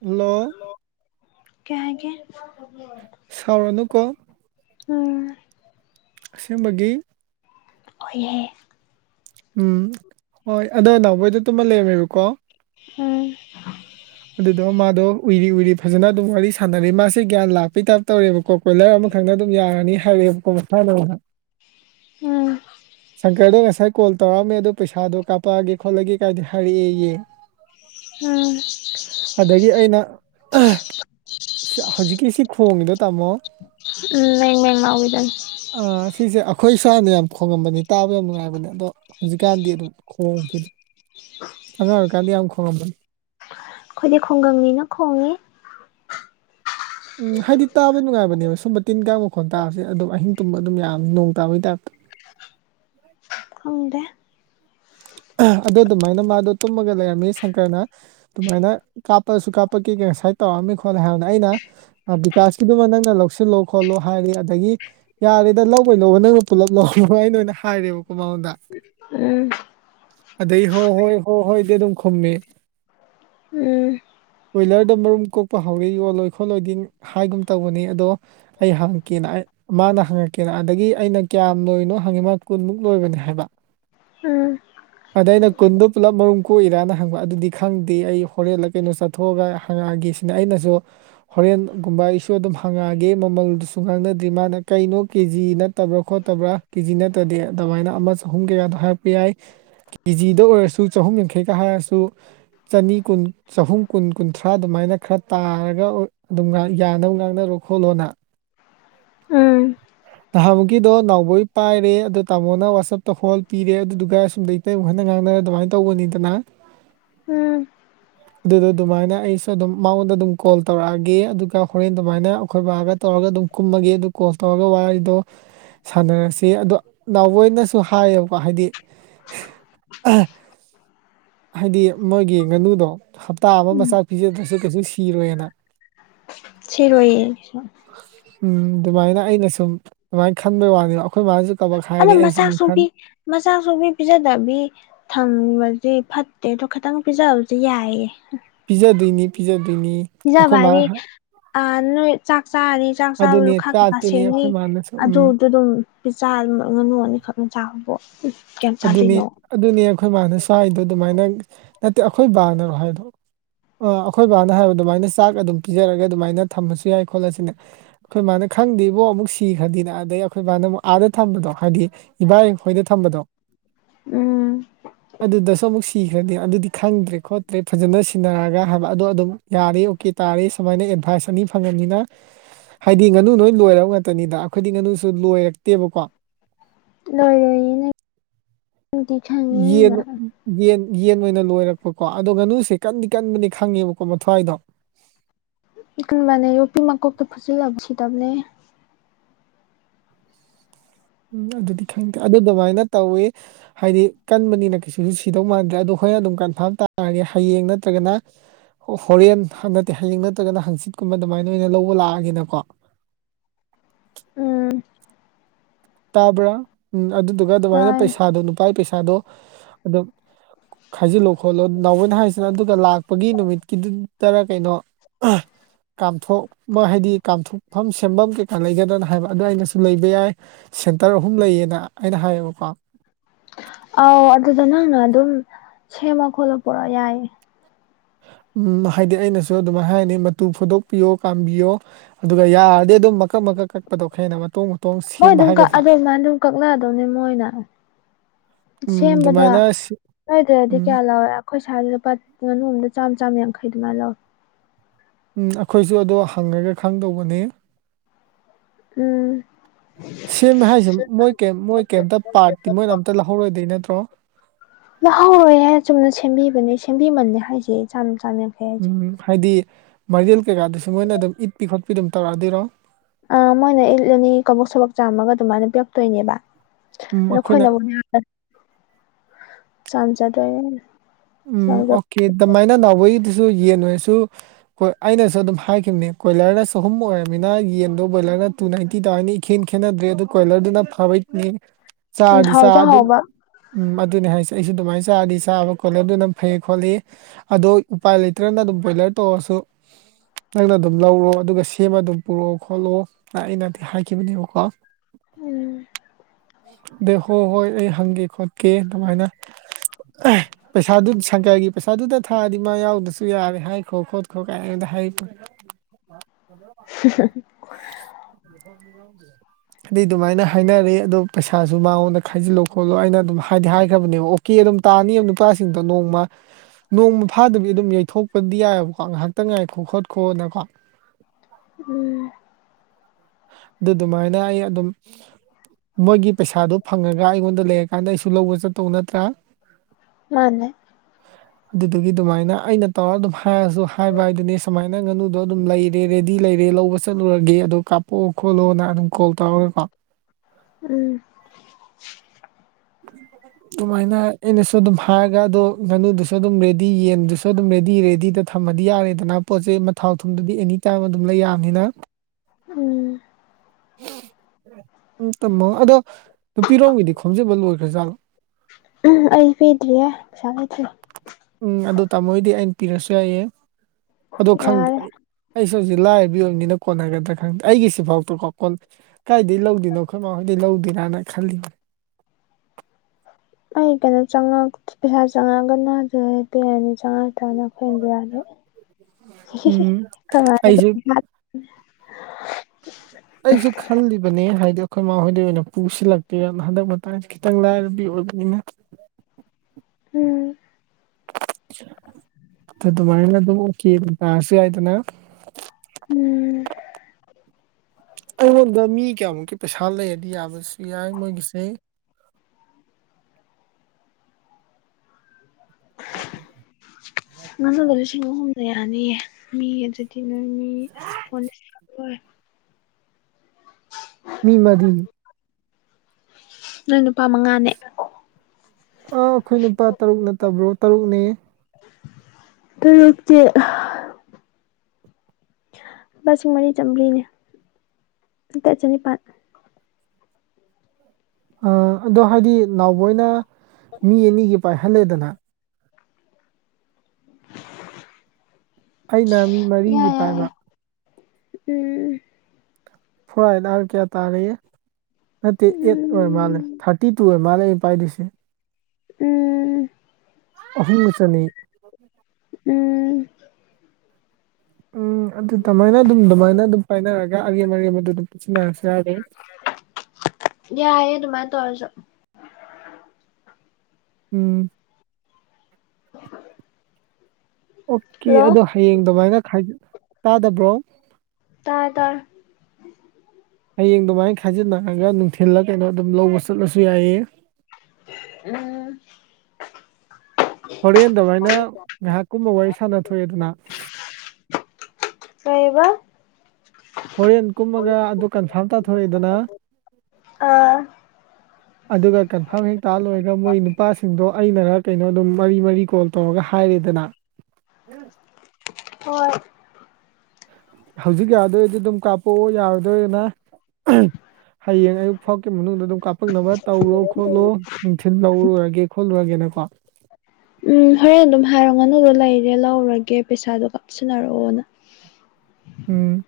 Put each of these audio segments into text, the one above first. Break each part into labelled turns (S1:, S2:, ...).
S1: Hello
S2: ꯀꯌꯥ ꯍꯥꯏꯒꯦ
S1: ꯁꯥꯎꯔꯅꯨꯀꯣ
S2: ꯎꯝ
S1: ꯑꯁꯦꯡꯕꯒꯤ
S2: ꯍꯣꯏ ꯍꯦ
S1: ꯎꯝ ꯍꯣꯏ ꯑꯗꯣ ꯅꯥꯎꯕꯣꯏꯗ ꯇꯃ ꯂꯩꯔꯝꯃꯦꯕꯀꯣ
S2: ꯎꯝ
S1: ꯑꯗꯨꯗꯣ ꯃꯥꯗꯣ ꯎꯏꯔꯤ ꯎꯏꯔꯤ ꯐꯖꯅ ꯑꯗꯨꯝ ꯋꯥꯔꯤ ꯁꯥꯟꯅꯔ ꯃꯥꯁꯦ ꯒ꯭ꯌꯥꯟ ꯂꯥꯄꯩ ꯇꯥꯏꯞ ꯇꯧꯔꯦꯕꯀꯣ ꯀꯣꯏꯂꯔ ꯑꯃ ꯈꯪꯅ ꯑꯗꯨꯝ ꯌꯥꯔꯅꯤ ꯍꯥꯏꯔꯛꯑꯦꯕꯀꯣ ꯃꯥꯗ
S2: ꯎꯝ
S1: ꯑꯪꯀꯔꯗꯣ ꯉꯁꯥꯏ ꯀꯣꯜꯧꯔꯑꯝꯃꯦ ꯑꯣ ꯄꯩꯁꯥꯗꯣ ꯀꯥꯞꯄꯛꯑꯒꯦ ꯈꯣꯠꯂꯒꯦ ꯀꯥꯏꯗꯤ ꯍꯥꯏꯔꯛꯑꯦ ꯌꯦ
S2: ꯎꯝ
S1: ꯑꯗꯒꯤ ꯑꯩꯅ ꯍꯧꯖꯤꯛꯀꯤ ꯁꯤ ꯈꯣꯡꯉꯤꯗꯣ ꯇꯥꯃꯣ
S2: ꯎꯝ ꯍ ꯃꯦꯡ ꯃꯥꯎꯗꯅꯤ
S1: ꯑꯥ ꯁꯤꯁꯦ ꯑꯩꯈꯣꯏ ꯏꯁꯋꯥꯥꯏꯅ ꯌꯥꯝ ꯈꯣꯡꯉꯝꯕꯅꯤ ꯇꯥꯕ ꯌꯥꯝ ꯅꯨꯡꯉꯥꯏꯕꯅꯦ ꯑꯗꯣ ꯍꯧꯖꯤꯛ ꯀꯥꯟꯗꯤꯔ ꯈꯣꯡ ꯑꯔ ꯀꯥꯟꯗ ꯑ ꯑꯃꯨ ꯈꯣꯡꯉꯝꯅꯤ
S2: ꯑꯩꯈꯣꯏꯗꯤ ꯈꯨꯡꯒꯪꯅꯤꯅ ꯈꯣꯡꯉꯦ
S1: ꯎꯝ ꯍꯥꯏꯗꯤ ꯇꯥꯕ ꯅꯨꯡꯉꯥꯏꯕꯅꯦꯕ ꯁꯨꯝꯕ ꯇꯤꯟ ꯀꯥꯡ ꯃꯈꯣꯟ ꯇꯥꯕꯁꯦ ꯑꯗꯨꯝ ꯑꯍꯤꯡ ꯇꯨꯝꯕ ꯑꯗꯨꯝ ꯌꯥꯝ ꯅꯣꯡ ꯇꯥꯕꯒꯤ ꯇꯥꯏꯞꯇ
S2: ꯈꯨꯝꯗꯦ
S1: ꯑꯗꯨ ꯑꯗꯨꯃꯥꯏꯅ ꯃꯥꯗꯣ ꯇꯨꯝꯃꯒ ꯂꯩꯔꯝꯃꯤ ꯁꯪꯀꯔꯅ ꯑꯗꯨꯃꯥꯏꯅ ꯀꯥꯞꯄꯁꯨ ꯀꯥꯞꯄ ꯀ ꯀ ꯉꯁꯥꯏ ꯇꯧꯔꯝꯃꯤ ꯈꯣꯠꯂꯦ ꯍꯥꯏꯕꯅ ꯑꯩꯅ ꯕꯤꯀꯥꯁꯀꯤꯗꯨꯃ ꯅꯪꯅ ꯂꯧꯁꯤꯜꯂꯣ ꯈꯣꯠꯂꯣ ꯍꯥꯏꯔꯤ ꯑꯗꯒꯤ ꯌꯥꯔꯦꯗ ꯂꯧꯕꯣꯏꯩꯅꯣꯧꯕ ꯅꯪꯅ ꯄꯨꯂꯞ ꯂꯧ ꯑꯩꯅ ꯑꯣꯏꯅ ꯍꯥꯏꯔꯦꯕꯀꯣ ꯃꯉꯣꯟꯗ
S2: ꯎꯝ
S1: ꯑꯗꯩ ꯍꯣꯏ ꯍꯣꯏ ꯍꯣꯏ ꯍꯣꯏꯗꯤ ꯑꯗꯨꯝ ꯈꯨꯝꯃꯤ
S2: ꯎꯝ
S1: ꯕꯣꯏꯂꯔꯗ ꯃꯔꯨꯝ ꯀꯣꯛꯄ ꯍꯧꯔ ꯌꯣꯠꯂꯣꯏ ꯈꯣꯠꯂꯣꯏꯗꯤ ꯍꯥꯏꯒꯨꯝ ꯇꯧꯕꯅꯤ ꯑꯗꯣ ꯑꯩ ꯍꯪ ꯀꯦꯅ ꯃꯥꯅ ꯍꯪꯉꯛꯀꯦꯅ ꯑꯗꯒꯤ ꯑꯩꯅ ꯀꯌꯥꯝ ꯂꯣꯏꯔꯤꯅꯣ ꯍꯪꯉꯤ ꯃꯥ ꯀꯨꯟꯃꯨꯛ ꯂꯣꯏꯕꯅꯤ ꯍꯥꯏꯕ
S2: ꯎꯝ
S1: ꯑꯗ ꯑꯩꯅ ꯀꯨꯟꯗꯣ ꯄꯨꯜꯂꯞ ꯃꯔꯨꯝ ꯀꯣꯛꯏꯔꯥꯅ ꯍꯪꯕ ꯑꯗꯨꯗꯤ ꯈꯪꯗꯦ ꯑꯩ ꯍꯣꯔꯦꯟꯂ ꯀꯩꯅꯣ ꯆꯠꯄ ꯄꯨꯊꯣꯛꯑꯒ ꯍꯪꯉꯛꯑꯒꯤꯁꯤꯅ ꯑꯩꯅꯁꯨ ꯍꯣꯔꯦꯟꯒꯨꯝꯕ ꯑꯩꯁꯨ ꯑꯗꯨꯝ ꯍꯪꯉꯛꯑꯒꯦ ꯃꯃꯜꯗꯨꯁꯨ ꯉꯥꯡꯅꯗ꯭ꯔꯤ ꯃꯥꯅ ꯀꯩꯅꯣ ꯀꯦ ꯖꯤ ꯅ ꯐꯠꯇꯕ꯭ꯔꯥ ꯈꯣꯠꯇꯕ꯭ꯔꯥ ꯀꯦꯖꯤ ꯅꯠꯇ꯭ꯔꯗꯤ ꯑꯗꯨꯃꯥꯏꯅ ꯑꯃ ꯆꯍꯨꯝ ꯀꯌꯥꯀꯗꯣ ꯍꯥꯏꯔꯛꯄ ꯌꯥꯏ ꯀꯦꯖꯤꯗ ꯑꯣꯏꯔꯁꯨ ꯆꯍꯨꯝ ꯌꯥꯡꯈꯩꯒ ꯍꯥꯏꯔꯁꯨ ꯆꯅꯤ ꯀꯨꯟ ꯆꯍꯨꯝ ꯀꯨꯟ ꯀꯨꯟꯊ꯭ꯔꯥ ꯑꯗꯨꯃꯥꯏꯅ ꯈꯔ ꯇꯥꯔꯒ ꯑꯗꯨꯝ ꯌꯥꯅꯕ ꯉꯥꯡꯅꯔꯨ ꯈꯣꯠꯂꯣꯅ ꯎ
S2: ꯎꯝ
S1: ꯅꯍꯥꯃꯨꯛꯀꯤꯗꯣ ꯅꯥꯎꯕꯩ ꯄꯥꯏꯔꯦ ꯑꯗꯣ ꯇꯥꯃꯣꯅ ꯋꯥꯆꯞꯇ ꯍꯣꯜ ꯄꯤꯔꯦ ꯑꯗꯨꯗꯨꯒ ꯑꯁꯨꯝꯗꯩꯇꯩꯃꯨꯈꯟꯅ ꯉꯥꯡꯅꯔ ꯑꯗꯨꯃꯥꯏꯅ ꯇꯧꯕꯅꯤꯗꯅ
S2: ꯎꯝ
S1: ꯑꯗꯨꯗꯣ ꯑꯗꯨꯃꯥꯏꯅ ꯑꯩꯁꯨ ꯑꯗꯨꯝ ꯃꯉꯣꯟꯗ ꯑꯗꯨꯝ ꯀꯣꯜ ꯇꯧꯔꯛꯑꯒꯦ ꯑꯗꯨꯒ ꯍꯣꯔꯦꯟ ꯑꯗꯨꯃꯥꯏꯅ ꯑꯩꯈꯣꯏ ꯕꯥꯒ ꯇꯧꯔꯒ ꯑꯗꯨꯝ ꯀꯨꯝꯃꯒꯦ ꯑꯗꯨ ꯀꯣꯜ ꯇꯧꯔꯒ ꯋꯥ ꯑꯩꯗꯣ ꯁꯥꯟꯅꯔꯁꯤ ꯑꯗꯣ ꯅꯥꯎꯕꯣꯏꯅꯁꯨ ꯍꯥꯏꯌꯦꯕꯀꯣ ꯍꯥꯏꯗꯤ ꯑ ꯍꯥꯏꯗꯤ ꯃꯣꯏꯒꯤ ꯉꯥꯅꯨꯗꯣ ꯍꯞꯇꯥ ꯑꯃ
S2: ꯎꯝ
S1: ꯃꯆꯥꯛ ꯄꯤꯖꯗ꯭ꯔꯁꯨ ꯀꯩꯁꯨ ꯁꯤꯔꯣꯏꯅ [unintelligible]
S2: ꯁꯤꯔ
S1: ꯎꯝ ꯑꯗꯨꯃꯥꯏꯅ ꯑꯩꯅ ꯁꯨꯝ ꯑꯗꯨꯃꯥꯏꯅ ꯈꯟꯕꯩ ꯋꯥꯅꯤꯕ ꯑꯩꯈꯣꯏ ꯃꯥꯁꯨ
S2: ꯑꯗꯨꯅ ꯃꯆꯆꯥꯁꯨꯨꯕꯤ ꯃꯆꯆꯥꯁꯨꯕꯤ ꯄꯤꯖꯗꯕꯤ ꯊꯝꯕꯁꯦ ꯐꯠꯇꯦ ꯑꯗꯣ ꯈꯤꯇꯪ ꯄꯤꯖꯕꯁꯨ ꯌꯥꯏꯌꯦ
S1: ꯄꯤꯖꯥꯗꯅꯤ ꯄꯤꯖꯥꯗꯅꯤ
S2: ꯍꯖꯥꯚꯔꯤ ꯑ ꯅꯣꯏ ꯆꯥꯛ ꯆꯥꯅꯤ ꯆꯆꯥꯛ ꯆꯥꯕꯁꯨ
S1: ꯑꯗꯨꯅꯦ
S2: ꯈꯥ ꯀꯩꯀꯥ
S1: ꯆꯥꯛꯇꯨꯅꯤ
S2: ꯁꯦꯡꯉ
S1: ꯑꯩꯈꯣꯏ ꯃꯥꯅꯁꯨ ꯎꯝ
S2: ꯑꯗꯨꯗꯨ ꯑꯗꯨꯝ ꯄꯤꯆꯥꯥ ꯑꯗꯨ ꯉꯥꯅꯨ ꯑꯅꯤ ꯈꯛꯅ ꯆꯥꯕꯕꯣ ꯎ
S1: ꯑꯗꯨꯅꯤ ꯑꯗꯨꯅꯤ ꯑꯩꯈꯣꯏ ꯃꯥꯅ ꯁ꯭ꯋꯥꯏꯗꯣ ꯑꯗꯨꯃꯥꯏꯅ ꯅꯠꯇꯦ ꯑꯩꯈꯣꯏ ꯕꯥꯅꯔꯣ ꯍꯥꯏꯗꯣ ꯑ ꯑꯩꯈꯣꯏ ꯕꯥꯅ ꯍꯥꯏꯕ ꯑꯗꯨꯃꯥꯏꯅ ꯆꯥꯛ ꯑꯗꯨꯝ ꯄꯤꯖꯔꯒ ꯑꯗꯨꯃꯥꯏꯅ ꯊꯝꯃꯁꯨ ꯌꯥꯏ ꯈꯣꯠꯂꯁꯤꯅꯦ ꯑꯩꯈꯣꯏ ꯃꯥꯅ ꯈꯪꯗ꯭ꯔꯤꯕꯣ ꯑꯃꯨꯛ ꯁꯤꯈ꯭ꯔꯗꯤꯅ ꯑꯗꯗꯒꯤ ꯑꯩꯈꯣꯏ ꯃꯥꯅ ꯑꯃꯨꯛ ꯑꯥꯗ ꯊꯝꯕꯗꯣ ꯍꯥꯏꯗꯤ ꯏꯚꯥꯏ ꯍꯣꯏꯅ ꯊꯝꯕꯗꯣ
S2: ꯎꯝ
S1: ꯑꯗꯨꯗꯁꯨ ꯑꯃꯨꯛ ꯁꯤꯈ꯭ꯔꯗꯤ ꯑꯗꯨꯗꯤ ꯈꯪꯗ꯭ꯔꯦ ꯈꯣꯠꯇ꯭ꯔꯦ ꯐꯖꯅ ꯁꯤꯟꯅꯔꯛꯑꯒ ꯍꯥꯏꯕ ꯑꯗꯣ ꯑꯗꯨꯝ ꯌꯥꯔꯦ ꯑꯣꯀꯦ ꯇꯥꯔꯦ ꯁꯨꯃꯥꯏꯅ ꯑꯦꯗꯚꯥꯏꯁ ꯑꯅꯤ ꯐꯪꯉꯅꯤꯅ ꯍꯥꯏꯗꯤ ꯉꯥꯅꯨ ꯂꯣꯏ ꯂꯣꯏꯔꯕ ꯉꯥꯛꯇꯅꯤꯗ ꯑꯩꯈꯣꯏꯗꯤ ꯉꯥꯅꯨꯁꯨ ꯂꯣꯏꯔꯛꯇꯦꯕꯀꯣ
S2: ꯂꯣꯏ ꯂꯣꯏꯅꯦ ꯎ
S1: ꯌꯦꯅ ꯌꯦꯟ ꯌꯦꯟ ꯑꯣꯏꯅ ꯂꯣꯏꯔꯛꯄꯀꯣ ꯑꯗꯣ ꯉꯥꯅꯨꯁꯦ ꯀꯟꯗꯤ ꯀꯟꯕꯅꯤ ꯈꯪꯉꯦꯕꯀꯣ ꯃꯊ꯭ꯋꯥꯏꯗꯣ
S2: ꯃ ꯑꯣꯄꯤ ꯃ ꯀꯣꯛꯛꯇ ꯐꯁꯤ ꯂꯥꯛꯁꯤ ꯇꯝꯅꯦ
S1: ꯎꯝ ꯑꯗꯨꯗꯤ ꯈꯪꯗꯦ ꯑꯗꯨ ꯑꯗꯨꯃꯥꯏꯅ ꯇꯧꯋꯤ ꯍꯥꯏꯗꯤ ꯀꯟꯕꯅꯤꯅ ꯀꯩꯁꯨꯁꯨ ꯁꯤꯗꯧ ꯃꯥꯟꯗ꯭ꯔꯦ ꯑꯗꯣ ꯑꯩꯈꯣꯏꯅ ꯑꯗꯨꯝ ꯀꯟꯐꯥꯔꯝ ꯇꯥꯔꯒꯦ ꯍꯌꯦꯡ ꯅꯠꯇ꯭ꯔꯒꯅ ꯍꯣꯔꯦꯟ ꯅꯠꯇꯦ ꯍꯌꯦꯡ ꯅꯠꯇ꯭ꯔꯒꯅ ꯍꯪꯆꯤꯠꯀꯨꯝꯕ ꯑꯗꯨꯃꯥꯏꯅ ꯑꯣꯏꯅ ꯂꯧꯕ ꯂꯥꯛꯑꯒꯦꯅꯀꯣ
S2: ꯎꯝ
S1: ꯇꯥꯕ꯭ꯔꯥ ꯎꯝ ꯑꯗꯨꯗꯨꯒ ꯑꯗꯨꯃꯥꯏꯅ
S2: ꯇꯥꯏ
S1: ꯄꯩꯁꯥꯗꯣ ꯅꯨꯄꯥꯒꯤ ꯄꯩꯁꯥꯗꯣ ꯑꯗꯨ ꯈꯥꯏꯖꯤꯜꯂꯣ ꯈꯣꯠꯂꯣ ꯅꯥꯎꯋꯏꯅ ꯍꯥꯏꯁꯤꯅ ꯑꯗꯨꯒ ꯂꯥꯛꯄꯒꯤ ꯅꯨꯃꯤꯠꯀꯤꯗꯨꯗꯔ ꯀꯩꯅꯣ ꯀꯥꯝꯊꯣꯛꯃ ꯍꯥꯏꯗꯤ ꯀꯥꯝꯊꯣꯛꯐꯝ ꯁꯦꯝꯐꯝ ꯀꯩꯀꯥ ꯂꯩꯒꯗꯅ ꯍꯥꯏꯕ ꯑꯗꯨ ꯑꯏꯩꯅꯁꯨ ꯂꯩꯕ ꯌꯥꯏ ꯁꯦꯟꯇꯔ ꯑꯍꯨꯝ ꯂꯩꯌꯦꯅ ꯑꯩꯅ ꯍꯥꯏꯌꯦꯕꯀꯣ
S2: ꯑꯥꯎ ꯑꯗꯨꯗ ꯅꯪꯅ ꯑꯗꯨꯝ ꯁꯦꯝꯃ ꯈꯣꯠꯂ ꯄꯨꯔꯛꯑꯣ ꯌꯥꯏꯌꯦ
S1: ꯎꯝ ꯍꯥꯏꯗꯤ ꯑꯩꯅꯁꯨ ꯑꯗꯨꯃꯥꯏꯅ ꯍꯥꯏꯅꯤ ꯃꯇꯨ ꯐꯨꯗꯣꯛꯄꯤꯌꯣ ꯀꯥꯝꯕꯤꯌꯣ ꯑꯗꯨꯒ ꯌꯥꯔꯗꯤ ꯑꯗꯨꯝ ꯃꯀꯛ ꯃꯀꯛ ꯀꯛꯄꯗꯣ ꯈꯦꯅꯕ ꯃꯇꯣꯡ ꯃꯇꯣꯡ
S2: ꯃꯣꯏ
S1: ꯁꯦꯝꯕ
S2: ꯑꯗꯨꯝ ꯀꯛꯑ
S1: ꯍꯥꯏꯒꯗ꯭ꯔꯥ
S2: ꯑꯗꯨꯧꯃꯥꯏꯅ ꯑꯗꯨꯝ ꯀꯛꯅꯗꯧꯅꯤ ꯃꯣꯏꯅ
S1: ꯎꯝ
S2: ꯁꯦꯝꯕꯗꯣ
S1: ꯑꯗꯨꯃꯥꯏꯅ ꯁꯤ-
S2: ꯅꯣꯏꯗ꯭ꯔꯗꯤ
S1: ꯎꯝ
S2: ꯀꯌꯥ ꯂꯧꯥꯎꯋꯦ ꯑꯩꯈꯣꯏ ꯏꯁꯥꯗ ꯂꯨꯄꯥ ꯉꯥꯅꯨ ꯑꯃꯝꯗ ꯆꯥꯝ ꯆꯥꯝ ꯌꯥꯡꯈꯩ ꯑꯗꯨꯃꯥꯏꯅ ꯂꯧꯋꯦ
S1: ꯎꯝ ꯑꯩꯈꯣꯏꯁꯨ ꯑꯗꯣ ꯍꯪꯉꯒ ꯈꯪꯗꯧꯕꯅꯦ
S2: ꯎꯝ
S1: ꯁꯦꯝꯃꯦ ꯍꯥꯏꯁꯦ ꯃꯣꯏ ꯀ ꯃꯣꯏ ꯀꯩꯝꯇ ꯄꯥꯔꯠꯇꯤ ꯃꯣꯏꯅ ꯑꯝꯇ ꯂꯧꯍꯧꯔꯣꯏꯗꯣꯏ ꯅꯠꯇ꯭ꯔꯣ
S2: ꯂꯧꯍꯧꯔꯣꯏ ꯍꯥꯏ ꯆꯨꯝꯅ ꯁꯦꯝꯕꯤꯕꯅꯦ ꯁꯦꯝꯕꯤꯃꯜꯦ ꯍꯥꯏꯁꯦ ꯆꯥꯅ ꯆꯥꯅ
S1: ꯎꯝ ꯍꯥꯏꯗꯤ ꯃꯔꯤꯦꯜ ꯀꯩꯀꯥꯗꯨꯁꯨ ꯃꯣꯏꯅ ꯑꯗꯨꯝ ꯏꯠꯄꯤ ꯈꯣꯠꯄꯤ ꯑꯗꯨꯝ ꯇꯧꯔꯛꯑꯗꯤꯣꯏꯔꯣ
S2: ꯑ ꯃꯣꯏꯅ ꯏꯠ ꯑꯅꯤ ꯀꯕꯣꯛ ꯁꯕꯛ ꯆꯥꯝꯃꯒ ꯑꯗꯨꯃꯥꯏꯅ ꯄꯤꯔꯛꯇꯣꯏꯅꯦꯕ
S1: ꯎꯝ ꯑꯩꯈꯣꯏꯅ
S2: ꯑꯗꯣꯈꯣꯏꯅꯕꯨꯛ ꯆꯥꯝꯖꯗꯣꯏꯅꯦ
S1: ꯎꯝ ꯑꯣꯀꯦ ꯑꯗꯨꯃꯥꯏꯅ ꯅꯥꯎꯕꯒꯤꯗꯨꯁꯨ ꯌꯦꯟꯉꯣꯏꯁꯨ ꯍꯣꯏ ꯑꯩꯅꯁꯨ ꯑꯗꯨꯝ ꯍꯥꯏꯈꯤꯕꯅꯤ ꯀꯕꯣꯏꯂꯔꯅꯁꯨꯍꯨꯝ ꯑꯣꯏꯔꯃꯤꯅ ꯌꯦꯟꯗꯣ ꯕꯣꯏꯂꯔꯅ ꯇꯨ ꯅꯥꯏꯟꯇꯤ ꯇꯥꯔꯅꯤ ꯏꯈꯦꯟ ꯈꯦꯠꯅꯗ꯭ꯔꯦ ꯑ ꯀꯣꯏꯂꯔꯗꯨꯅ ꯐꯕꯩꯅꯦ
S2: ꯎꯝ
S1: ꯆꯥꯔꯗꯤ ꯆꯥ
S2: ꯍꯥꯎꯁꯨ
S1: ꯑꯗꯨꯅ
S2: ꯍꯥꯎꯕ
S1: ꯎꯝ ꯑꯗꯨꯅꯦ ꯍꯥꯏꯁꯦ ꯑꯩꯁꯨ ꯑꯗꯨꯃꯥꯏꯅ ꯆꯥꯔꯗꯤ ꯆꯥꯕ ꯀꯣꯏꯂꯔꯗꯨꯅ ꯐꯩ ꯈꯣꯠꯂꯤ ꯑꯗꯨ ꯎꯄꯥꯥꯏ ꯂꯤꯇ꯭ꯔꯅ ꯑꯗꯨꯝ ꯕꯣꯏꯂꯔ ꯇꯧꯔꯁꯨ ꯅꯪꯅ ꯑꯗꯨꯝ ꯂꯧꯔꯣ ꯑꯗꯨꯒ ꯁꯦꯝꯃ ꯑꯗꯨꯝ ꯄꯨꯔꯛꯑꯣ ꯈꯣꯠꯂꯣ ꯑꯩꯅꯗꯤ ꯍꯥꯏꯈꯤꯕꯅꯦꯕꯀꯣ
S2: ꯎꯝ
S1: [unintelligible] ꯑ ꯍꯣꯏ ꯍꯣꯏ ꯑꯩ ꯍꯪꯒꯦ ꯈꯣꯠꯀꯦ ꯑꯗꯨꯃꯥꯏꯅ ꯄꯩꯁꯥꯗꯨ ꯁꯪꯀꯔꯒꯤ ꯄꯩꯁꯥꯗꯨꯗ ꯊꯥꯔꯗꯤ ꯃꯥ ꯌꯥꯎꯗ꯭ꯔꯁꯨ ꯌꯥꯔꯦ ꯍꯥꯏꯈꯣ ꯈꯣꯠꯈꯣ ꯀꯥꯏꯅꯗ ꯍꯥꯏ [unintelligible] ꯑꯗꯨ ꯑꯗꯨꯃꯥꯏꯅ ꯍꯥꯏꯅꯔꯤ ꯑꯗꯣ ꯄꯩꯁꯥꯁꯨ ꯃꯉꯣꯟꯗ ꯈꯥꯏꯖꯤꯜꯂꯣ ꯈꯣꯠꯂꯣ ꯑꯩꯅ ꯑꯗꯨꯝ ꯍꯥꯏꯗꯤ ꯍꯥꯏꯈ꯭ꯔꯕꯅꯦꯕ ꯑꯣ ꯀꯦ ꯑꯗꯨꯝ ꯇꯥꯅꯤ ꯅꯨꯄꯥꯁꯤꯡꯗꯣ ꯅꯣꯡꯃ ꯅꯣꯡꯃ ꯐꯥꯗꯕꯤ ꯑꯗꯨꯝ ꯌꯩꯊꯣꯛꯄꯗꯤ ꯌꯥꯏꯑꯕꯀꯣ ꯉꯥꯏꯍꯥꯛꯇꯪ ꯉꯥꯏꯈꯣ ꯈꯣꯠꯈꯣꯅꯀꯣ
S2: ꯎꯝ
S1: ꯑꯗꯨ ꯑꯗꯨꯃꯥꯏꯅ ꯑꯩ ꯑꯗꯨꯝ ꯃꯣꯏꯒꯤ ꯄꯩꯁꯥꯗꯨꯣ ꯐꯪꯉꯒ ꯑꯩꯉꯣꯟꯗ ꯂꯩꯔꯀꯥꯟꯗ ꯑꯩꯁꯨ ꯂꯧꯕ ꯆꯠꯇꯧ ꯅꯠꯇ꯭ꯔꯥ
S2: ꯃꯥꯅꯦ
S1: [unintelligible] ꯑꯗꯨꯗꯨꯒꯤ ꯑꯗꯨꯃꯥꯏꯅ ꯑꯩꯅ ꯇꯧꯔ ꯑꯗꯨꯝ ꯍꯥꯏꯔꯁꯨ ꯍꯥꯏꯕ ꯍꯥꯏꯗꯨꯅꯦ ꯁꯨꯃꯥꯏꯅ ꯉꯥꯅꯨꯗꯣ ꯑꯗꯨꯝ ꯂꯩꯔꯦ ꯔꯦꯗꯤ ꯂꯩꯔꯦ ꯂꯧꯕ ꯆꯠꯂꯨꯔꯒꯦ ꯑꯗꯣ ꯀꯥꯞꯄꯛꯑꯣ ꯈꯣꯠꯂꯣꯅ ꯑꯗꯨꯝ ꯀꯣꯜ ꯇꯧꯔꯒꯀꯣ
S2: ꯎꯝ
S1: ꯎꯝ ꯑꯗꯨꯃꯥꯏꯅ ꯑꯩꯅꯁꯨ ꯑꯗꯨꯝ ꯍꯥꯏꯔꯒ ꯑꯗꯣ ꯉꯥꯅꯨꯗꯨꯁꯨ ꯑꯗꯨꯝ ꯔꯦꯗꯤ ꯌꯦꯟꯗꯨꯁꯨ ꯑꯗꯨꯝ ꯔꯦꯗꯤ ꯔꯦꯗꯤꯗ ꯊꯝꯃꯗꯤ ꯌꯥꯔꯦꯗꯅ ꯄꯣꯠ ꯆꯩ ꯃꯊꯥꯎ ꯊꯨꯝꯗꯗꯤ ꯑꯦꯅꯤꯇꯥꯏꯝ ꯑꯗꯨꯝ ꯂꯩ ꯌꯥꯕꯅꯤꯅ
S2: ꯎꯝ
S1: ꯇꯝꯃ ꯑꯗꯣ ꯅꯨꯄꯤꯔꯣꯝꯒꯤꯗꯤ ꯈꯣꯝꯖꯕ ꯂꯣꯏꯈ꯭ꯔ ꯖꯥꯠꯂꯣ
S2: ꯎꯝ ꯑꯩ ꯄꯤꯗ꯭ꯔꯤꯌꯦ ꯄꯩꯁꯥ ꯂꯩꯇ꯭ꯔꯤꯦ
S1: ꯎꯝ ꯑꯗꯨꯗ ꯇꯥꯃꯣ ꯍꯗꯤ ꯑꯩꯅ ꯄꯤꯔꯁꯨ ꯌꯥꯏꯌꯦ ꯑꯗꯣ ꯈꯪꯗꯦ
S2: ꯌꯥꯔꯦ
S1: ꯑꯩ ꯑꯩꯁꯨ ꯍꯧꯖꯤꯛ ꯂꯥꯏꯕꯤ ꯑꯣꯏꯕꯅꯤꯅ ꯀꯣꯟꯅꯒꯗ꯭ꯔꯥ ꯈꯪꯗꯦ ꯑꯩꯒꯤꯁꯤ ꯐꯥꯎꯗꯀꯣ ꯀꯥꯏꯗꯗꯒꯤ ꯂꯧꯗꯣꯏꯅꯣ ꯑꯩꯈꯣꯏ ꯃꯥꯍꯣꯏꯗꯩ ꯂꯧꯗꯣꯏꯔꯥꯅ ꯈꯜꯂꯤꯕ
S2: ꯑꯩ ꯀꯩꯅꯣ ꯆꯪꯉ ꯄꯩꯁꯥ ꯆꯪꯉꯛꯑꯒꯅ ꯑꯗꯨ ꯄꯔꯅꯤ ꯆꯪꯉꯛ ꯅꯠꯇꯅ ꯑꯩꯈꯣꯏ ꯏꯟꯗꯤꯌꯥꯁ
S1: ꯎꯝ
S2: ꯀꯔ
S1: ꯑꯩꯁꯨ ꯑꯩꯁꯨ ꯈꯜꯂꯤꯕꯅꯦ ꯍꯥꯏꯗꯤ ꯑꯩꯈꯣꯏ ꯃꯈꯍꯣꯏꯗ ꯑꯣꯏꯅ ꯄꯨꯁꯤꯜꯂꯛꯇꯦꯅ ꯍꯟꯗꯛ ꯃꯇꯥꯡꯁꯤ ꯈꯤꯇꯪ ꯂꯥꯏꯔꯕꯤ ꯑꯣꯏꯕꯅꯤꯅ
S2: ꯎꯝ
S1: ꯇꯃꯥꯏꯅ ꯇꯁꯨ ꯌꯥꯥꯏꯗꯅ
S2: ꯎꯝ
S1: ꯑꯩꯉꯣꯟꯗ ꯃꯤ ꯀꯌꯥꯃꯨꯛꯀꯤ ꯄꯩꯁꯥ ꯂꯩꯔꯗꯤ ꯌꯥꯕꯁꯨ ꯌꯥꯏ ꯃꯣꯏꯒꯤꯁꯦ ꯑ
S2: ꯉꯅꯗꯔ ꯁꯤ ꯌꯥ ꯌꯥꯅꯤꯌꯦ ꯃꯤ ꯑꯗꯨꯗꯤ ꯅꯣꯏ ꯃꯤ ꯐꯣꯟ ꯑꯣꯏ
S1: ꯃꯤ ꯃꯗꯨ
S2: ꯅꯣꯏ ꯅꯨꯄꯥ ꯃꯉꯥꯅꯦ
S1: ꯑꯥ ꯑꯩꯈꯣꯏ ꯅꯨꯄꯥ ꯇꯔꯨꯛ ꯅꯠꯇꯕ꯭ꯔꯣ ꯇꯔꯨꯛꯅꯦ
S2: ꯇꯔꯤꯛꯇꯦ ꯂꯨꯄꯥ ꯂꯤꯁꯤꯡ ꯃꯔꯤ ꯆꯥꯝꯃꯔꯤꯅꯦꯠ ꯆꯅꯤꯄꯥꯜ
S1: ꯑ ꯑꯗꯣ ꯍꯥꯏꯗꯤ ꯅꯥꯎꯕꯅ ꯃꯤ ꯑꯅꯤꯒꯤ ꯄꯥꯏꯍꯜꯂꯦꯗꯅ ꯑꯩꯅ ꯃꯤ
S2: ꯏꯌꯥ
S1: ꯃꯔꯤꯒꯤ ꯄꯥꯏꯕ
S2: ꯌꯥꯏꯌꯦ ꯎꯝ
S1: ꯐꯔꯥꯏꯗꯥ ꯀꯌꯥ ꯇꯥꯔꯦ ꯅꯠꯇꯦ ꯑꯩꯠ
S2: ꯎꯝ
S1: ꯑꯣꯏ ꯃꯥꯜꯂꯦ ꯊꯥꯔꯇꯤ ꯇꯨ ꯑꯣꯏ ꯃꯥꯜꯂꯦ ꯑꯩꯩꯅ ꯄꯥꯏꯗꯣꯏꯁꯦ
S2: ꯎꯝ
S1: ꯑꯍꯨꯝꯒꯆꯥꯅꯤ ꯎ
S2: ꯎꯝ
S1: ꯎꯝ ꯑꯗꯨ ꯇꯃꯥꯏꯅ ꯑꯗꯨꯝ ꯑꯗꯨꯃꯥꯏꯅ ꯑꯗꯨꯝ ꯄꯥꯏꯅꯔꯒ ꯑꯒꯦ ꯃꯔꯤ ꯑꯃ ꯑꯗꯨꯝ ꯄꯨꯁꯤꯟꯅꯔꯁꯨ ꯌꯥꯔꯦ
S2: ꯌꯥꯑꯌꯦ ꯑꯗꯨꯃꯥꯏ ꯇꯣꯁ
S1: ꯎꯝ ꯑꯣꯀꯦ
S2: ꯍꯜꯂꯣ
S1: ꯑꯗꯣ ꯍꯌꯦꯡ ꯑꯗꯨꯃꯥꯏꯅꯒ ꯈ ꯇꯥꯗꯕ꯭ꯔꯣ
S2: ꯇꯥꯔ ꯇꯔ
S1: ꯍꯌꯦꯡ ꯑꯗꯨꯃꯥꯏꯅ ꯈꯥꯖꯤꯟꯅꯔꯒ ꯅꯨꯡꯊꯤꯜꯂ ꯀꯩꯅꯣ ꯑꯗꯨꯝ ꯂꯧꯕ ꯆꯠꯂꯁꯨ ꯌꯥꯏꯌꯦ
S2: ꯎꯝ
S1: ꯍꯣꯔꯦꯟ ꯑꯗꯨꯃꯥꯏꯅ ꯉꯥꯏꯍꯥꯛꯀꯨꯝꯕ ꯋꯥꯔꯤ ꯁꯥꯟꯅ ꯊꯣꯛꯣꯛꯑꯦ ꯑꯗꯨꯅ
S2: ꯀꯕ
S1: ꯍꯣꯔꯦꯟ ꯀꯨꯝꯃꯒ ꯑꯗꯨ ꯀꯟꯐꯥꯔꯝ ꯇꯥꯊꯣꯔꯛꯑꯦꯗꯅ
S2: ꯑꯥ
S1: [inaudible] ꯑꯗꯨꯒ ꯀꯟꯐꯥꯔꯝ ꯍꯦꯛ ꯇꯥ ꯂꯣꯏꯔꯒ ꯃꯣꯏ ꯅꯨꯄꯥꯁꯤꯡꯗꯣ ꯑꯩꯅꯔ ꯀꯩꯅꯣ ꯑꯗꯨꯝ ꯃꯔꯤ ꯃꯔꯤ ꯀꯣꯜ ꯇꯧꯔꯒ ꯍꯥꯏꯔꯦꯗꯅ
S2: ꯍ
S1: ꯍꯧꯖꯤꯛ ꯌꯥꯗꯣꯏꯗꯤ ꯑꯗꯨꯝ ꯀꯥꯞꯄꯛꯑꯣ ꯌꯥꯔꯗꯣꯏꯅ ꯍꯌꯦꯡ ꯑꯌꯨꯛ ꯐꯥꯎꯒꯤ ꯃꯅꯨꯡꯗ ꯑꯗꯨꯝ ꯀꯥꯞ ꯑꯀꯛꯅꯕ ꯇꯧꯔꯣ ꯈꯣꯠꯂꯣ ꯅꯨꯡꯊꯤꯜ ꯂꯧꯔꯨꯔꯒꯦ ꯈꯣꯠꯂꯨꯔꯒꯦꯅꯀꯣ
S2: ꯎꯝ ꯍꯣꯔꯦꯟ ꯑꯗꯨꯝ ꯍꯥꯏꯔꯣ ꯉꯥꯅꯨꯗꯣ ꯂꯩꯔꯦ ꯂꯧꯔꯒꯦ ꯄꯩꯁꯥꯗꯣ ꯀꯥꯞꯁꯤꯟꯅꯔꯛꯑꯣꯅ
S1: ꯎꯝ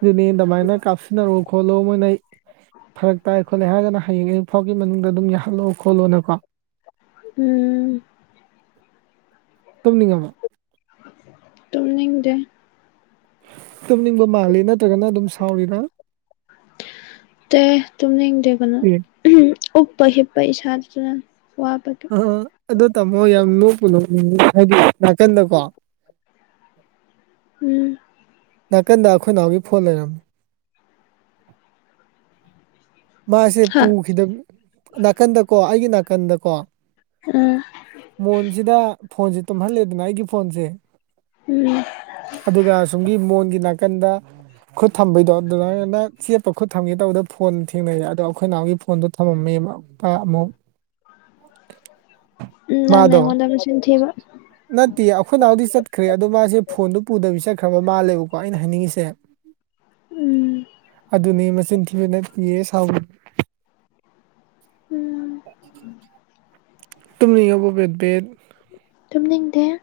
S1: ꯑꯗꯨꯅꯤ ꯇꯃꯥꯏꯅ ꯀꯥꯐꯅꯔ ꯈꯣꯠꯂꯣ ꯃꯣꯏꯅ ꯐꯔꯛ ꯇꯥꯏ ꯈꯣꯠꯂꯦ ꯍꯥꯏꯔꯒꯅ ꯍꯌꯦꯡ ꯑꯌꯨꯛ ꯐꯥꯎꯒꯤ ꯃꯅꯨꯡꯗ ꯑꯗꯨꯝ ꯌꯥꯍꯜꯂꯣꯑꯣ ꯈꯣꯠꯂꯣꯅꯀꯣ
S2: ꯎꯝ
S1: ꯇꯝꯅꯤꯡꯉꯃ
S2: ꯇꯝꯅꯤꯡꯗꯦ
S1: ꯇꯨꯝꯅꯤꯡꯕ ꯃꯥꯜꯂꯤ ꯅꯠꯇ꯭ꯔꯒꯅ ꯑꯗꯨꯝ ꯁꯥꯎꯔꯤꯔ
S2: ꯇ ꯇꯨꯃꯤꯅ ꯗ ꯀꯅꯣ
S1: ꯑꯦ
S2: ꯎꯝ ꯎꯄ ꯍꯤꯞꯄ ꯏꯁꯥꯗ ꯋꯥꯄꯇ
S1: ꯑ ꯑꯗꯣ ꯇꯥꯃꯣ ꯌꯥꯝ ꯅꯣꯛꯄ ꯅꯅꯤꯡꯉ ꯍꯥꯏꯗꯤ ꯅꯥꯀꯟꯗꯀꯣ
S2: ꯎꯝ
S1: ꯅꯥꯀꯟꯗ ꯑꯩꯈꯣꯏ ꯅꯥꯎꯒꯤ ꯐꯣꯟ ꯂꯩꯔꯝꯃꯤ꯫ ꯃꯥꯁꯦ
S2: ꯍꯥ
S1: ꯄꯨꯈꯤꯗꯝ ꯅꯥꯀꯟꯗꯀꯣ ꯑꯩꯒꯤ ꯅꯥꯀꯟꯗꯀꯣ꯫
S2: ꯎꯝ
S1: ꯃꯣꯟꯁꯤꯗ ꯐꯣꯟꯁꯦ ꯇꯨꯝꯍꯜꯂꯦꯗꯅ ꯑꯩꯒꯤ ꯐꯣꯟꯁꯦ꯫
S2: ꯎꯝ
S1: ꯑꯗꯨꯒ ꯁꯨꯝꯒꯤ ꯃꯣꯟꯒꯤ ꯅꯥꯀꯟꯗ꯫ ꯈꯨꯠ ꯊꯝꯕꯩꯗꯣ ꯑꯗꯨꯃꯥꯏꯅ ꯆꯦꯞꯄ ꯈꯨꯠ ꯊꯝꯒꯦ ꯇꯧꯕꯗ ꯐꯣꯟ ꯊꯦꯡꯅꯩꯑꯦ ꯑꯗꯣ ꯑꯩꯈꯣꯏꯅꯥꯎꯒꯤ ꯐꯣꯟꯗꯣ ꯊꯝꯃꯝꯃꯦ ꯃꯄꯥ ꯑꯃꯨꯛ
S2: ꯎꯝ ꯅꯪꯅ
S1: ꯃꯥꯗꯣ
S2: ꯑꯩꯉꯣꯟꯗ ꯃꯆꯤꯟ ꯊꯤꯕ꯫
S1: ꯅꯠꯇꯦ ꯑꯩꯈꯣꯏꯅꯥꯎꯗꯤ ꯆꯠꯈ꯭ꯔꯦ ꯑꯗꯣ ꯃꯥꯁꯦ ꯐꯣꯟꯗꯨ ꯄꯨꯗꯕꯤ ꯆꯠꯈ꯭ꯔꯕ ꯃꯥꯜꯂꯦꯕꯀꯣ ꯑꯩꯅ ꯍꯥꯏꯅꯤꯡꯉꯤꯁꯦ꯫
S2: ꯎꯝ
S1: ꯑꯗꯨꯅꯦ ꯃꯆꯤꯟ ꯊꯤꯕꯅ ꯏꯌꯦ ꯁꯥꯎꯒ꯫
S2: ꯎꯝ
S1: [inaudible] ꯇꯨꯝꯅꯤꯡꯉꯕꯣ ꯕꯦꯕ ꯕꯦꯕ꯫
S2: ꯇꯨꯝꯅꯤꯡꯗꯦ꯫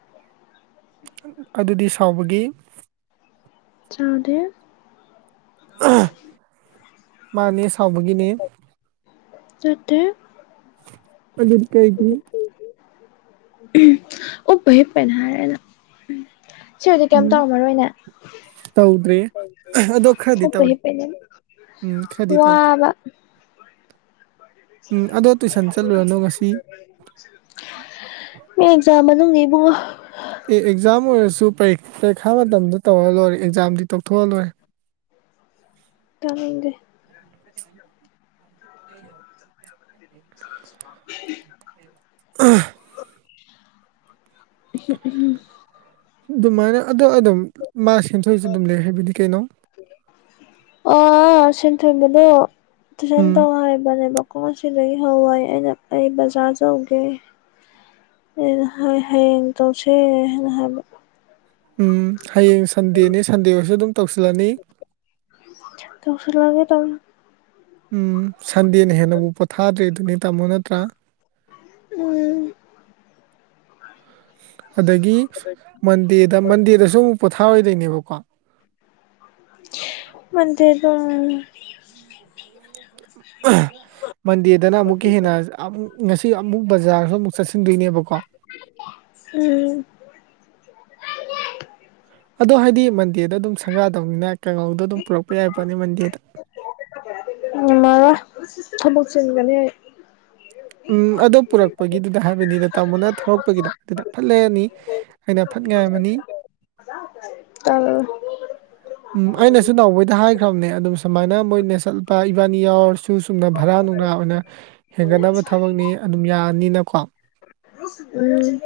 S1: ꯑꯗꯨꯗꯤ ꯁꯥꯎꯕꯒꯤ꯫
S2: ꯆꯥꯎꯗꯦ꯫ [inaudible]
S1: ꯃꯥꯅꯦ ꯁꯥꯎꯕꯒꯤꯅꯤ꯫
S2: ꯅꯠꯇꯦ ꯫
S1: ꯑꯗꯨ ꯅꯠꯇ꯭ꯔꯥꯗꯤ꯫
S2: ꯎꯝ ꯎꯞꯄ ꯍꯤꯞꯄꯩꯅꯤ ꯍꯥꯏꯔꯒ꯫ ꯁꯤ ꯑꯣꯏꯔꯗꯤ ꯀꯩꯝ
S1: ꯎꯝ
S2: ꯇꯧꯔꯝ ꯃꯔꯣꯏꯅꯦ
S1: ꯇꯧꯗ꯭ꯔꯦ
S2: ꯇꯧꯗ꯭ꯔꯦ
S1: ꯑꯗꯣ ꯈꯔꯗꯤ
S2: ꯎꯞꯄ
S1: ꯇꯧꯔꯤ
S2: ꯍꯤꯞꯄꯩꯅꯦ꯫
S1: ꯎꯝ ꯈꯔꯗꯤ ꯇꯧꯔꯤ꯫ ꯎꯝ ꯑꯗꯣ ꯇꯨꯏꯁꯟ ꯆꯠꯂꯨꯔꯅꯣ ꯉꯁꯤ꯫
S2: ꯑ ꯃꯤ ꯑꯦꯛꯖꯥꯝ ꯃꯅꯨꯡꯅꯤ ꯏꯕꯨꯡꯉꯣ ꯫
S1: ꯑꯦ ꯑꯦꯛꯖꯥꯝ ꯑꯣꯏꯔꯁꯨ ꯄꯔꯤ ꯄꯥꯔꯤꯈꯥ ꯃꯇꯝꯗ ꯇꯧꯔꯒ ꯂꯣꯏꯔꯦ ꯑꯦꯛꯖꯥꯝꯗꯤ ꯇꯧꯊꯣꯛꯂꯒ ꯂꯣꯏꯔꯦ꯫
S2: ꯇꯥꯅꯤꯡꯗꯦ꯫
S1: [inaudible] [inaudible]
S2: [inaudible]
S1: ꯑ
S2: ꯑꯍꯝ ꯑꯍꯝ
S1: ꯑꯗꯨꯃꯥꯏꯅ ꯑꯗꯣ ꯑꯗꯨꯝ ꯃꯥ ꯁꯦꯝꯗꯣꯛꯂꯁꯨ ꯑꯗꯨꯝ ꯂꯩ ꯍꯥꯏꯕꯅꯤ ꯀꯩꯅꯣ꯫
S2: ꯑꯣ ꯁꯦꯟꯊꯣꯏꯕꯗꯣ ꯇꯨꯏꯁꯅ
S1: ꯎꯝ
S2: ꯇꯧ ꯍꯥꯏꯕꯅꯦꯕ꯫ ꯀꯣꯛ ꯉꯁꯤꯗꯩꯩ ꯍꯧꯑꯣꯌꯦ ꯑꯩ ꯕꯖꯥꯔ ꯆꯠꯂꯨꯒꯦ ꯫ ꯑꯩꯅ ꯍꯣꯏ ꯍꯌꯦꯡ ꯇꯧꯁꯦ ꯍꯥꯏꯅ ꯍꯥꯏꯕ꯫
S1: ꯎꯝ ꯍꯌꯦꯡ ꯁꯟꯗꯦꯅꯦ ꯁꯟꯗꯦ ꯑꯣꯏꯔꯁꯨ ꯑꯗꯨꯝ ꯇꯧꯁꯤꯜꯂꯅꯤ꯫
S2: ꯇꯧꯁꯤꯜꯂꯒ ꯗꯝ
S1: ꯎꯝ ꯁꯟꯗꯦꯅ ꯍꯦꯟꯅꯕꯨ ꯄꯣꯊꯥꯗ꯭ꯔꯦ ꯑꯗꯨꯅꯦ ꯇꯝꯃꯣ ꯅꯠꯇ꯭ꯔꯥ꯫
S2: ꯎꯝ
S1: ꯑꯗꯒꯤ ꯃꯟꯗꯦꯗ ꯃꯟꯗꯦꯗꯁꯨ ꯑꯃꯨꯛ ꯄꯣꯊꯥꯔꯣꯏꯗꯩꯩꯅꯦꯕꯀꯣ꯫
S2: ꯃꯟꯗꯦꯗꯣ
S1: ꯃꯟꯗꯦꯗꯅ ꯑꯃꯨꯛꯀ ꯍꯦꯟꯅ ꯑꯃꯛ ꯉꯁꯤ ꯑꯃꯨꯛ ꯕꯖꯥꯔꯁꯨ ꯑꯃꯨꯛ ꯆꯠꯁꯤꯟꯗꯣꯏꯅꯦꯕꯀꯣ꯫
S2: ꯎꯝ
S1: ꯑꯗꯣ ꯍꯥꯏꯗꯤ ꯃꯟꯗꯦꯗ ꯑꯗꯨꯝ ꯁꯪꯒꯥꯗꯧꯅꯤꯅ ꯀꯪꯉꯧꯗ ꯑꯗꯨꯝ ꯄꯨꯔꯛꯄ ꯌꯥꯏꯕ ꯄꯣꯠꯅꯤ ꯃꯟꯗꯦꯗ꯫
S2: ꯉꯝꯃꯔꯣꯏ ꯊꯕꯛ ꯆꯤꯟꯕꯅꯤ ꯫
S1: ꯎꯝ ꯑꯗꯣ ꯄꯨꯔꯛꯄꯒꯤꯗꯨꯗ ꯍꯥꯏꯕꯅꯤꯗ ꯇꯥꯃꯣꯅ ꯊꯧꯔꯛꯄꯒꯤꯗꯗ ꯑꯗꯨꯗ ꯐꯠ ꯂꯩꯔꯅꯤ꯫ ꯑꯩꯅ ꯐꯠ ꯉꯥꯏꯔꯝꯃꯅꯤ꯫
S2: ꯇꯜꯂꯦ꯫
S1: ꯎꯝ ꯑꯩꯅꯁꯨ ꯅꯅꯥꯎꯕꯩꯗ ꯍꯥꯏꯈ꯭ꯔꯕꯅꯦ ꯑꯗꯨꯝ ꯁꯨꯃꯥꯏꯅ ꯃꯣꯏꯅ ꯆꯠꯄ ꯏꯕꯥꯅꯤ ꯌꯥꯎꯔ ꯁꯨ ꯆꯨꯝꯅ ꯚꯔꯥ ꯅꯨꯡꯔꯥ ꯑꯣꯏꯅ ꯍꯦꯟꯒꯠꯅꯕ ꯊꯕꯛꯅꯤ ꯑꯗꯨꯝ ꯌꯥꯅꯤꯅꯀꯣ
S2: ꯎꯝ